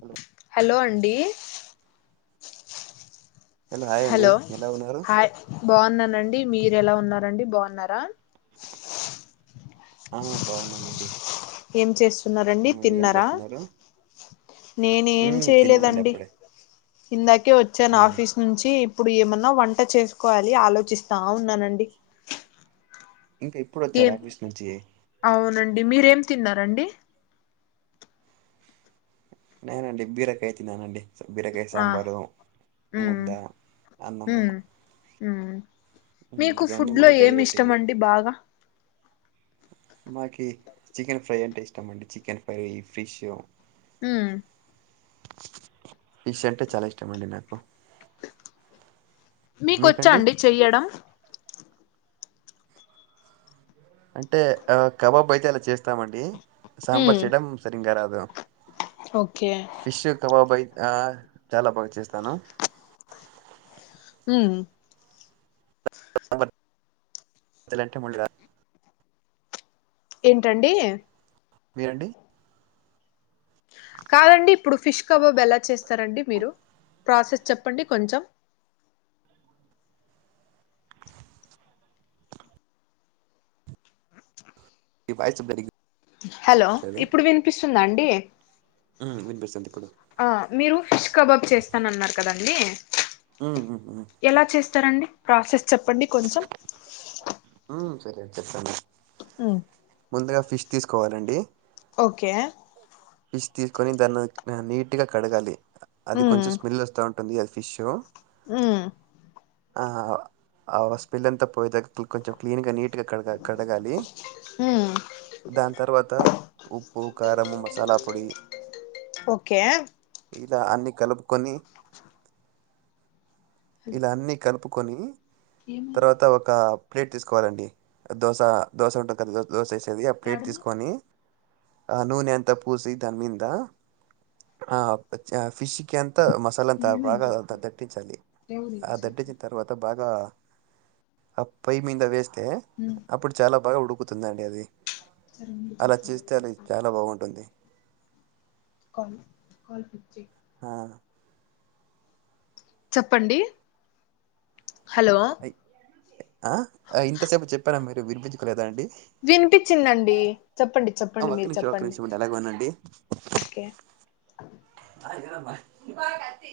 Hello hello అండి hi అండి hello ఎలా ఉన్నారు హయ్ బాగున్నానండి మీరు ఎలా ఉన్నారండి బాగున్నారా ఆ బాగున్నామండి ఏం చేస్తున్నారండి తిన్నారా నేను ఏం మ్మ్ తిన్నామండి చేయలేదండి అప్పుడే ఇందకే వచ్చాను అవును ఆఫీస్ నుంచి ఇప్పుడు ఏమన్నా వంట చేసుకోవాలి ఆలోచిస్తా ఉన్నానండి ఇంకా ఇప్పుడు వచ్చారు ఏం ఆఫీస్ నుంచి అవునండి మీరేం తిన్నారండి నేనఅండి బీరకాయ తిన్నానండి బీరకాయ ఆ సాంబారు ఉమ్ ముద్ద అన్నము ఉమ్ మ్మ్ మీకు ఇదే అండి ఫుడ్ లో మాది డైలీ ఏమి ఇష్టం రొటీన్ అండి బాగా మాకి చికెన్ ఫ్రై అంటే ఇష్టం అండి చికెన్ ఫ్రై ఫిష్ ఉ ఫిష్ ఉంటే చాల ఇష్టమండి నాకు మీకొచ్చా మీకండి అండి చెయ్యడం. అంటే కబాబు అయితే అలా చేస్తామండి. సాబార్ ఉమ్ చేయాడం సరింగా రాదు. ఓకే ఫిష్ కబాబ్ అయి ఆ చాలా బాగా చేస్తాను. ఉ. అదలంటే మళ్ళ. ఏంటండి. మీరండి. కాదండి ఇప్పుడు ఫిష్ కబాబ్ ఎలా చేస్తారండి మీరు ప్రాసెస్ చెప్పండి కొంచెం. ఈ బాయ్ చెప్పనికే. హలో ఇప్పుడు వినిపిస్తుందా అండి. ఆ వినిపిస్తుంది ఇప్పుడు. ఆ మీరు ఫిష్ కబాబ్ చేస్తానన్నారు కదండి. ఉ ఉ ఉ. ఎలా చేస్తారండి ప్రాసెస్ చెప్పండి కొంచెం. ఉ సరే అండి చెప్తాను. ఉ. ముందుగా ఫిష్ తీసుకోవాలండి. ఓకే. ఫిష్ తీసుకొని దాన్ని నీట్గా కడగాలి అది మ్మ్ కొంచెం స్మెల్ వస్తా ఉంటుంది అది ఫిష్. ఉ. ఆ ఆ స్పెల్ అంతా పోయే దాకా కొంచెం క్లీన్ గా నీట్ గా కడగాలి. కడగాలి. మ్మ్ దాని తర్వాత ఉప్పు కారంము మసాలా పొడి. ఓకే. ఇలా అన్ని కలుపుకొని ఇలా అన్ని. కలుపుకొని తర్వాత ఒక. ప్లేట్ తీసుకోవాలండి దోశ దోశ ఉంటుంది కదా దోశ వేసేది ఆ ప్లేట్ తీసుకొని. ఆ నూనె అంత పూసి దనిమింద. ఆ చ ఫిష్కీ అంత మసాలా అంత ఏమైంది బాగా చెప్పు దట్టించాలి దేవుడు ఆ ఇంతసేపు దటించి. తర్వాత బాగా ఆ పై మీద వేస్తే ఉమ్ అప్పుడు చాలా బాగా ఉడుకు తుందండి అది సరే ఉండు అలా చేస్తా ఆగు. చేస్తే అది చాలా బాగుంటుంది. కాల్ కాల్ పిచ్చి. ఆ. చెప్పండి హలో. ఆ ఇంతసేపు చెప్పారా మీరు వినిపించుకోలేదా అండి. వినిపించిందండి చెప్పండి. ఆ చెప్పండి ఒక్క మీరు నిమిషం ఒక్క చెప్పండి నిమిషం ఉండి అలాగే ఉండండి. ఓకే అదిరాబ. దీపాలికత్తి.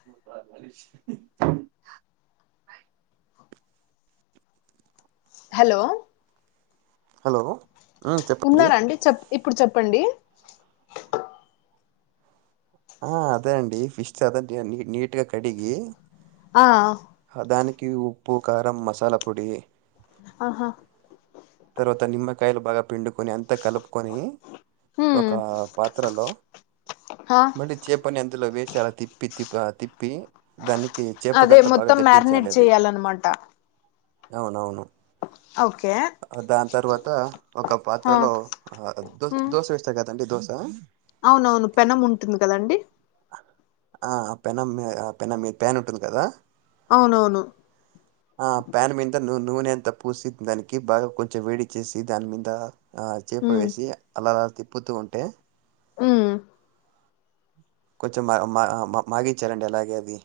[inaudible] హలో. హలో. హ్మ్. చెప్పండి. ఉన్నార అండి చెప్ప ఇప్పుడు చెప్పండి. ఆ అదే అండి ఫిష్ చాలా అది నీట్గా కడిగి. ఆ దానికి ఉప్పు కారం మసాలా పొడి ఆహా తరువాత నిమ్మకాయలు భాగా పిండ్ కొని అంతా కలుపుకొని హ్మ్ ఒక పాత్రలో ఆ మళీ చేపని అందులో వేసి అలా తిప్పి తిప్ప తిప్పి దానికి చేపక అదే అంతా బాగా మొత్తం మ్యారినేట్ దట్టించాలి అది చేయాలన్నమాట అవునవును ఓకే దాని తర్వాత ఒక ఆ పాత్రలో దో హ్మ్ దోశ వేస్తారు కదండి దోశ అవునవును పెనం ఉంటుంది కదండి ఆ ఆ పెనమె ఆ పెన మీ ప్యాన్ ఉంటుంది కదా అవునవును ఋ ఆ ప్యాన్ మీద నువ్వు నూనెంత పూసి దానికి బాగా కొంచెం వేడి చేసి దాని మింద ఆ చేప ఉమ్ వేసి అలాలా తిప్పుతూ ఉంటే హు కొంచెం మా మా మాగిచ్చారండి అలాగే అది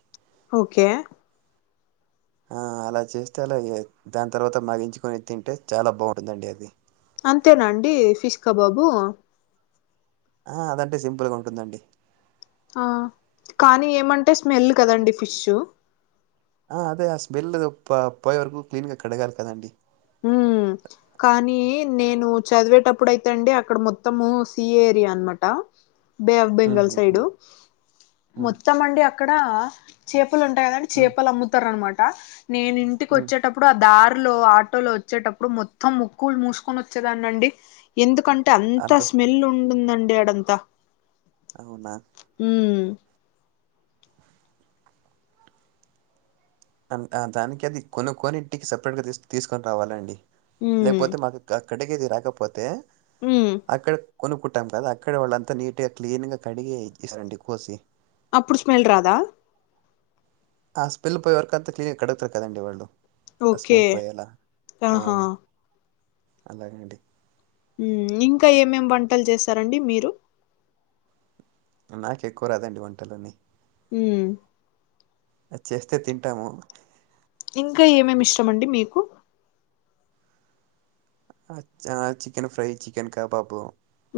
ఓకే ఆ అలా చేస్తే అలా దాని తర్వాత మగించుకొని తింటే చాలా బాగుంటుందండి అది అంతేనండి ఫిష్ కబాబు ఆ అద అంటే సింపుల్గా ఉంటుందండి ఆ కానీ ఏమంటే స్మెల్ కదండి ఫిష్ ఆ అదే ఆ స్మెల్ పోయే వరకు క్లీన్ గా కడగాలి కదండి ఉమ్ స కానీ నేను చదివేటప్పుడు అయితే అండి అక్కడ మొత్తము సీ ఏరియా అనమాట బే ఆఫ్ బెంగాల్ ఉహుహు సైడు ఉమ్ మొత్తం అండి అక్కడ చేపలు ఉంటాయి కదండి ఉమ్ చేపలు అమ్ముతారు అనమాట నేను ఇంటికి ఉమ్ వచ్చేటప్పుడు ఆ దారిలో లో వచ్చేటప్పుడు మొత్తం ముక్కులు మూసుకొని వచ్చేదాన్ని అండి ఎందుకన్ అంటే అంతా అంత స్ స్మెల్ ఉంటుందండి అడంతా అవునా ఉ అ దానికి అది కొనుక్కొని ఇంటికి సపరేట్గా తీసు తీసుకొని రావాలండి ఉమ్ లేకపోతే మాకు కటిగేది రాకపోతే ఉ అక్కడ కొనుక్కుంటాం కదా అక్కడ వాళ్ళంతా నీట్గా క్లీన్గా కడిగి ఇసారండి కోసి అప్పుడు స్మెల్ రాదా ఆ స్పిల్ పోఎవరకు అంత క్లీన్గా కడుతారు కదండి వాళ్ళు ఆ ఓకే స్మెల్ పోయేలా ఆ ఆహా అలాగండి ఉమ్ ఇంకా ఏమేం వంటలు చేస్తారండి మీరు నాకి ఎక్కువ రాదండి వంటలు అన్ని హ అది చేస్తే తింటాము ఇంకా ఏమేమి ఇష్టమండి మీకు ఆ చికెన్ ఫ్రై చికెన్ కబాబు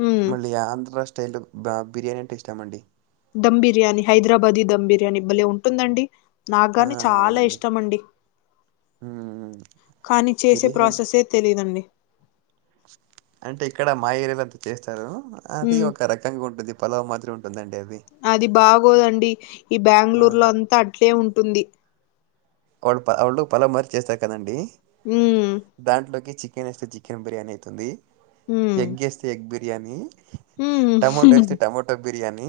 ఉమ్ మళ్ళీ ఆంధ్రా స్టేట్ లు బా బిర్యానీ అంటే ఇష్టామండి. ధమ్ బిర్యానీ హైదరాబాదీ ధమ్ బిర్యానీ బలే ఉంటుందండి. ఆ నాకుగాని చాలా అవునండి ఇష్టం అండి మ్మ్ కానీ చేసే బిర్యానీ ప్రాసెసే. తెలీదండి. అంటే ఇక్కడ మాయరలంతా చేస్తారు అది ఉమ్ ఒక రకంగా ఉంటది. పలావ్ మాదిరి ఉంటుందండి అది. అది బాగోదండి ఈ ఆ బెంగళూరు లో అంతా అట్లే ఉంటుంది. వాళ్ళు వాళ్ళు పలంమరి చేస్తారు కదండి. ఉ. దాంట్లోకి చికెన్ వేస్తే చికెన్ బిర్యానీ అవుతుంది ఉమ్ ఎగ్ వేస్తే ఎగ్ బిర్. బిర్యాని ఉమ్ టమోటో వేస్తే టమోటో బిర్యాని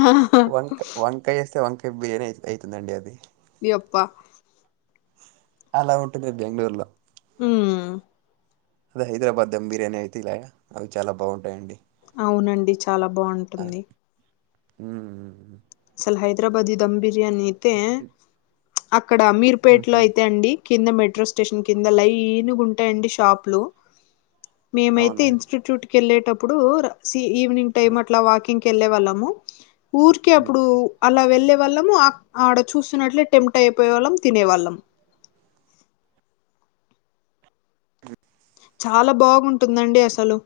ఆహా వంక వం. కాయ చేస్తే వంకాయ బిర్యానీ అయి అవుతుందండి అది ఇ అప్పా. అలా ఉంటది బెంగళూర్ లో. ఉ. హైదరాబాద్ దమ్ బిర్యానీ అయితే ఇలాయా అవి చాలా బాగుంటాయియండి. అవునండి చాలా బాగుంటుంది. ఉ అసలు హైదరాబాద్ ధమ్ బిర్యానీ అయితే అక్కడ అమీర్ పేట్ హుహు అయితే అండి. కింద మెట్రో స్టేషన్ కింద లైనుగుమ్టాయండి షాపులు. మేమైతే అవునా ఇన్స్టిట్యూట్ కెళ్ళేటప్పుడు సి ఈవినింగ్ ఆ టైమ్ అట్లా వాకింగ్. ఇంకెళ్ళే వాళ్ళము ఊరి కె హ్మ్ అప్పుడు. అలా వెళ్లే వాళ్ళము ఆడ చూస్తున్నట్లే టెంప్ట్ అయిపోయే వాళ్ళం తినేవాళ్ళం అ చాలా బాగుంటుందండి అసలు.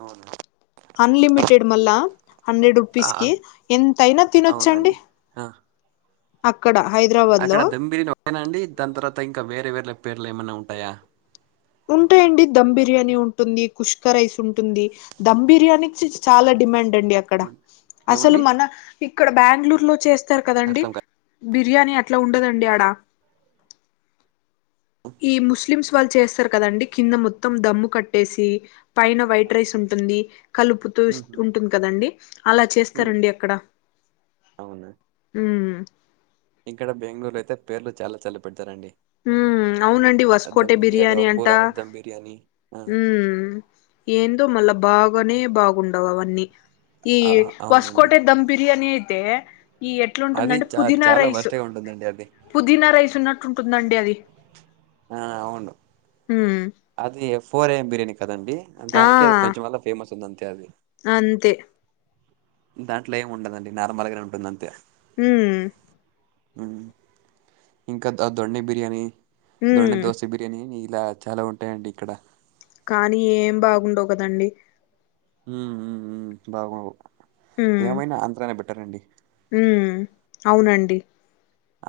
అవున. అన్లిమిటెడ్ మళ్ళా హండ్రెడ్ ఆ ఆ, రూపీస్కి ఎంతైనా తినొచ్చండి. అవునండి ఆ. అక్కడ హైదరాబాద్. అక్కడ లో దమ్ బిర్యాని ఒక్కటేనా అండి దాన్ తవాత ఇంకా వేరే వేరే పేర్లు ఏమైన్నా ఉంటాయా. ఉంటాయండి ధమ్ బిర్యానీ ఉంటుంది కుష్కా రైస్ ఉంటుంది. ధమ్ బిర్యానీ చిచ్ చాలా డిమాండ్ అండి అక్. ఇక్కడ అసలు ఏమండి మన ఇక్కడ బెంగళూరు లో చేస్తారు కదండి. అర్థం కాలే బిర్యానీ అట్లా ఉండదండి ఆడ. ఈ ముస్లిమ్స్ వాళ్ళు చేస్తారు కదండి కింద ము. దమ్ము కట్టేసి పైన వైట్ రైస్ ఉంటుంది కలుపు. హుహు ఉంటుంది కదండి అలా హ్మ్ చేస్తారండి అక్కడ. అవునా ఉ. ఇక్కడ బెంగళూరులో అయితే పేర్లు చాలా చాలా పెడతారండి. ఊ అవునండి ఆ వసుకోటె దమ్ బిర్యాలో బిర్యానీ అంట అంబూరా హాట్ దమ్ బిర్యానీ ఆ ఊ. ఏందో మళ్ళా బాగోనే బాగుండవు అవన్నీ. ఈ ఆ అవునండి వస్కోటె దమ్ బిర్యాని అయితే ఈ ఎట్. అది ఎట్లాంటుందండి చా పుదీనా చాలా రైస్ వరస్ట్‌గా ఉంటుందండి అది పుదీనా రైస్ ఉన్నట్టు ఉంటుందండి అది. ఆ అవును ఉమ్ అది ఎ ఫోర్ ఎం బిర్యానీ. కదండి ఆ దానికి అది కొంచెం వల్ల ఫేమస్ ఉంది అంతే అది. అంతే. దాంట్లో ఏమి ఉండదండి నార్మల్గానే ఉంటుంది అంతే. ఉహూ. ఉమ్ ఇంకా దా దొండె బిర్యానీ దొండ ఉమ్ దోశ బిర్. తేని ఇలా చాలా ఉంటాయండి ఇక్కడ. కానీ ఏం బాగుండవు కదండి. ఉమ్ ఉమ్ ఉమ్ బాగోవు ఏమైనా ఆంధ్రనే బెటర్ అండి. ఉమ్ అవునండి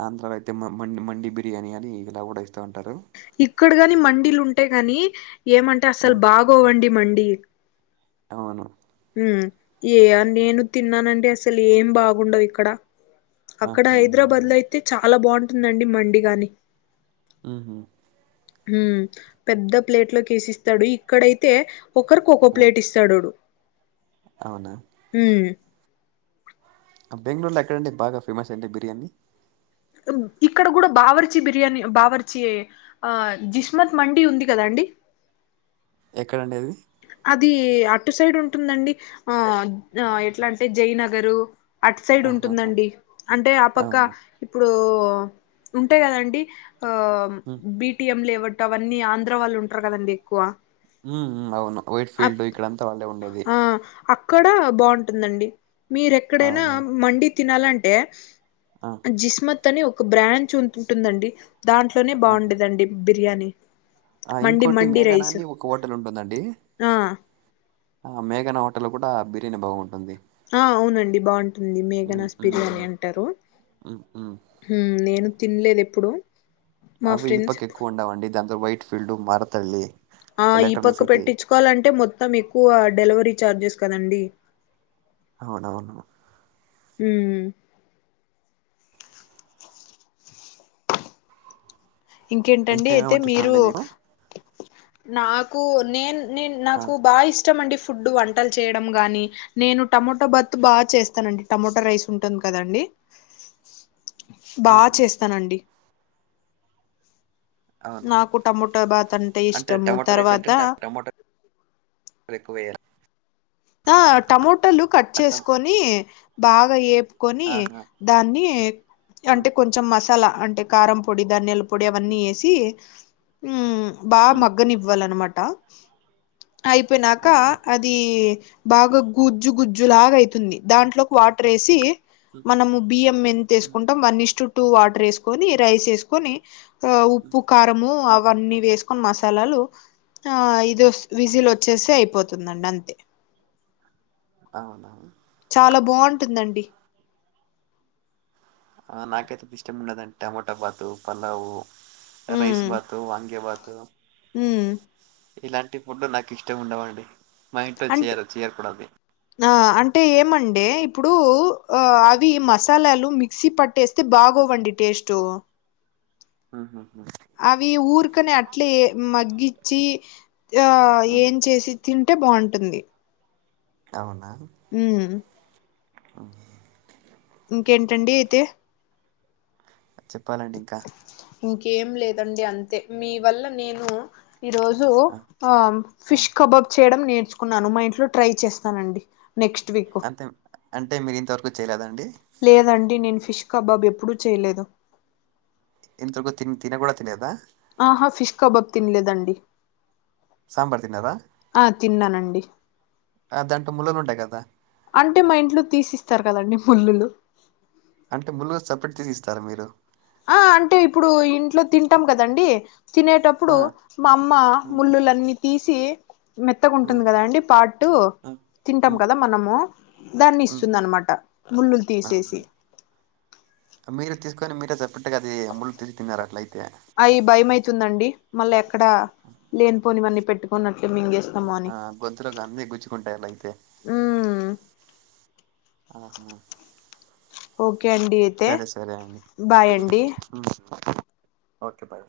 ఆంధ్రాలో అయితే మ మండి మండి బిర్యానీ అని ఇలా కూడా ఇస్తూ ఉంటారు. ఇక్కడ కాని మండీలు ఉంటాయి గాని ఏమంటే ఆ అసలు బాగోవండి మండి. అవును. ఉమ్ నేను తిన్నాను అండి అసలు ఏం బాగుండవు ఇక్కడ. అక్కడ ఆహా హైదరాబాద్ అవునా లో అయితే చాలా బాగుంటుందండి మండి గాని. ఉహు. ఉమ్ పెద్ద ప్లేట్ లోకేసి ఇస్తాడు ఇక్కడైతే ఒకరికి ఒకోక్కో ఆ ప్లేట్ ఇస్తాడోడు. అవునా. ఉమ్. బెంగళూరులో ఎక్కడాండి బాగా ఫేమస్ అండి బిర్యానీ. ఉమ్ ఇక్కడ కూడా బావర్చి బిర్యానీ బావర్చి. ఆహ్ జిస్మత్ మండి ఉంది కదా అండి. ఎక్కడండి అది. అది అటు సైడ్ ఉంటుందండి ఆహ్ ఆహ్ ఎట్లా అంటే జయ్ నగరు. అట్ సైడ్ ఆహాహా ఉంటుందండి అంటే ఆ పక్క. అవునా ఇప్పుడు ఉంటాయి కదండి ఆహ్ మ్మ్ బిటిఎం లే అవుట్. ట అవన్నీ ఆంధ్ర వాళ్ళు ఉంటారు కదండి ఎక్కువ. ఉమ్ ఉమ్ అవును వైట్ ఫీల్డ్ ఇక్కడంతా వాళ్ళే ఉండేది. ఆహ్ అక్కడ బాగుంటుందండి మీరేక్కడైనా అవునా మండి తినాలంటే. ఆ! జిస్మత్ అని ఒక బ్రాంచ్ ఉంటంటుందండి. దాంట్లోనే బాగుండుదండి బిర్యానీ. ఆహ్ మండి ఇంకోటి మేఘనాని ఒక హోటల్ ఉంటుందండి. ఆహ్. ఆహ్ మేఘనా హోటల్ లో కూడా బిర్యానీ బాగుంటుంది. ఆహ్ అవునండి బాగుంటుంది హ్మ్. మేఘనాస్ హ్మ్. బిర్యానీ హ్మ్. అంటారు. హ్మ్. హ్మ్. ఉమ్ నేను తినలేదు ఎప్పుడు. మా అవి ఈ ఫ్రెండ్స్ పక్క ఎప్పుడు ఎక్కువ ఉండవండి దానింతో వైట్ ఫీల్డ్ మారుతల్లి. ఆహ్ ఈ పక్క పెట్టించుకోవాలంటే మొత్తం ఎక్కువ డెలివరీ ఛార్జెస్ కదండి. అవునవును. ఉమ్. ఇంకేంటండి ఇంకా అయితే ఏమేమంటే మీరు. ఇష్టమండి మీకు? నాకు నేను నేను ఆ! నాకు బాగా ఇష్టం అండి. ఫుడ్ వంటలు చేయడం కానీ. నేను టమోటో బత్తు బాగా చేస్తానండి టమోటో రైస్ ఉంటుంది కదండి. బాగా ఆహా! చేస్తానండి. అవునా నాకు టమోటా బాత్ అంటే ఇష్టము టమాటో రైస్ అంటే తర్వాత దాంట్లో టమాట. ఎక్కువయ్యా ఆ టమోటలు కట్ ఆ! టమ చేసుకొని బాగా ఎపు కొని ఆహా! దాన్ని హ్మ్. అంటే కొంచెం మసాలా అంటే కారం పొడి ధనియాలు పొడి హ్మ్. అవన్నీ వేసి ఉమ్ బా హ్మ్. మగ్గనివ్వాలన్నమాట అయిపోయినాక అవునా? అది అది బాగా గుజ్జు గుజ్జు లాగా అయితుంది దాంట్లోకి వాటర్ వేసి హ్మ్. మనము బియ్యం ఎంత హ్మ్. వేసుకుంటం వన్ ఇస్టు టూ వాటర్ వేసుకొని రైస్ వేసుకొని ఆ హ్మ్. ఉప్పు కారంము హ్మ్. అవన్నీ వేసుకొని మసాలాలు ఆ ఇది వస్తె విజిల్ హ్మ్. వచ్చేస్తే అయిపోతుందండి అంతే అవునా చాలా బావుటుందండి నాకైతే ఇష్టం ఉండదండి టమాటా పాతు పలావు రైస్ ఉమ్ భాతు వంగే భాత్ ఉమ్ ఇలాంటి ఫుడ్ నాకు ఇష్టం ఉండవండి మా ఇంట్లో అంటే చేయరు చేయరుకూడ అండి ఆ అంటే ఏమండే ఇప్పుడు ఆ అవి మసాలాలు మి క్సి పట్టేస్తే బాగోవండి టేస్టు ఉహూ అవి ఊర్కనే అట్లే మగ్గించి ఆ ఏం చేసి తింటే బాగుంటుంది అవునా ఉమ్ అ ఇంకేంటండి అయితే చెప్పాలండి ఇంకా ఇంకేం లేదండి అంతే మీ వల్ల నేను ఈ రోజు ఆ ఆ. ఫిష్ కబాబ్ చే చేయడం నేర్చుకున్నాను మా ఇంట్లో ట్రై చేస్తానండి నెక్స్ట్ వీక్ అంటే మీరు ఇంతవరకు చేయలేదండి లేదండి నేను ఫిష్ కబాబ్ ఎప్పుడూ చేయలేదు ఇంతరకు ముందు తి తిన కూడా తినలేదా ఆహా ఫిష్ కబాబ్ తినలేదండి సాంబార్ తిన్నరా ఆ తిన్నానండి అ దాంట్లో ముళరు ఉంటయి గదా అంటే మా ఇంట్లో తీసిస్తారు కదండి ముల్ళులు అంటే ముల్లులు సపరేట్ తీసి ఇస్తారా మీరు ఆ అంటే ఇప్పుడు ఇంట్లో తింటాం కదండి తినేటప్పుడు మా అమ్మ ముళ్ళులన్నీ తీసి మెత్తగుంటుంది కదా అండి పార్ట్ తింటాం కదా మనము దాన్ని ఇస్తుందనమాట ముళ్ళులు తీసేసి మీరే తీసుకొని మీరే చెప్పెట్టుగా అది ముళ్ళు తెచ్చి తిన్నారు అట్లయితే అయి భయం అవుతుందండి మళ్ళీ ఎక్కడా లేనిపోని ఇవన్నీ పెట్టుకున్నట్లు మింగే ఆ గొంతులోకి అన్ని గుచ్చుకుంటాయి అలా అయితే ఉమ్ ఆహా ఓకే అండి అయితే సరే సరే అండి బాయ్ అండి ఓకే బాయ్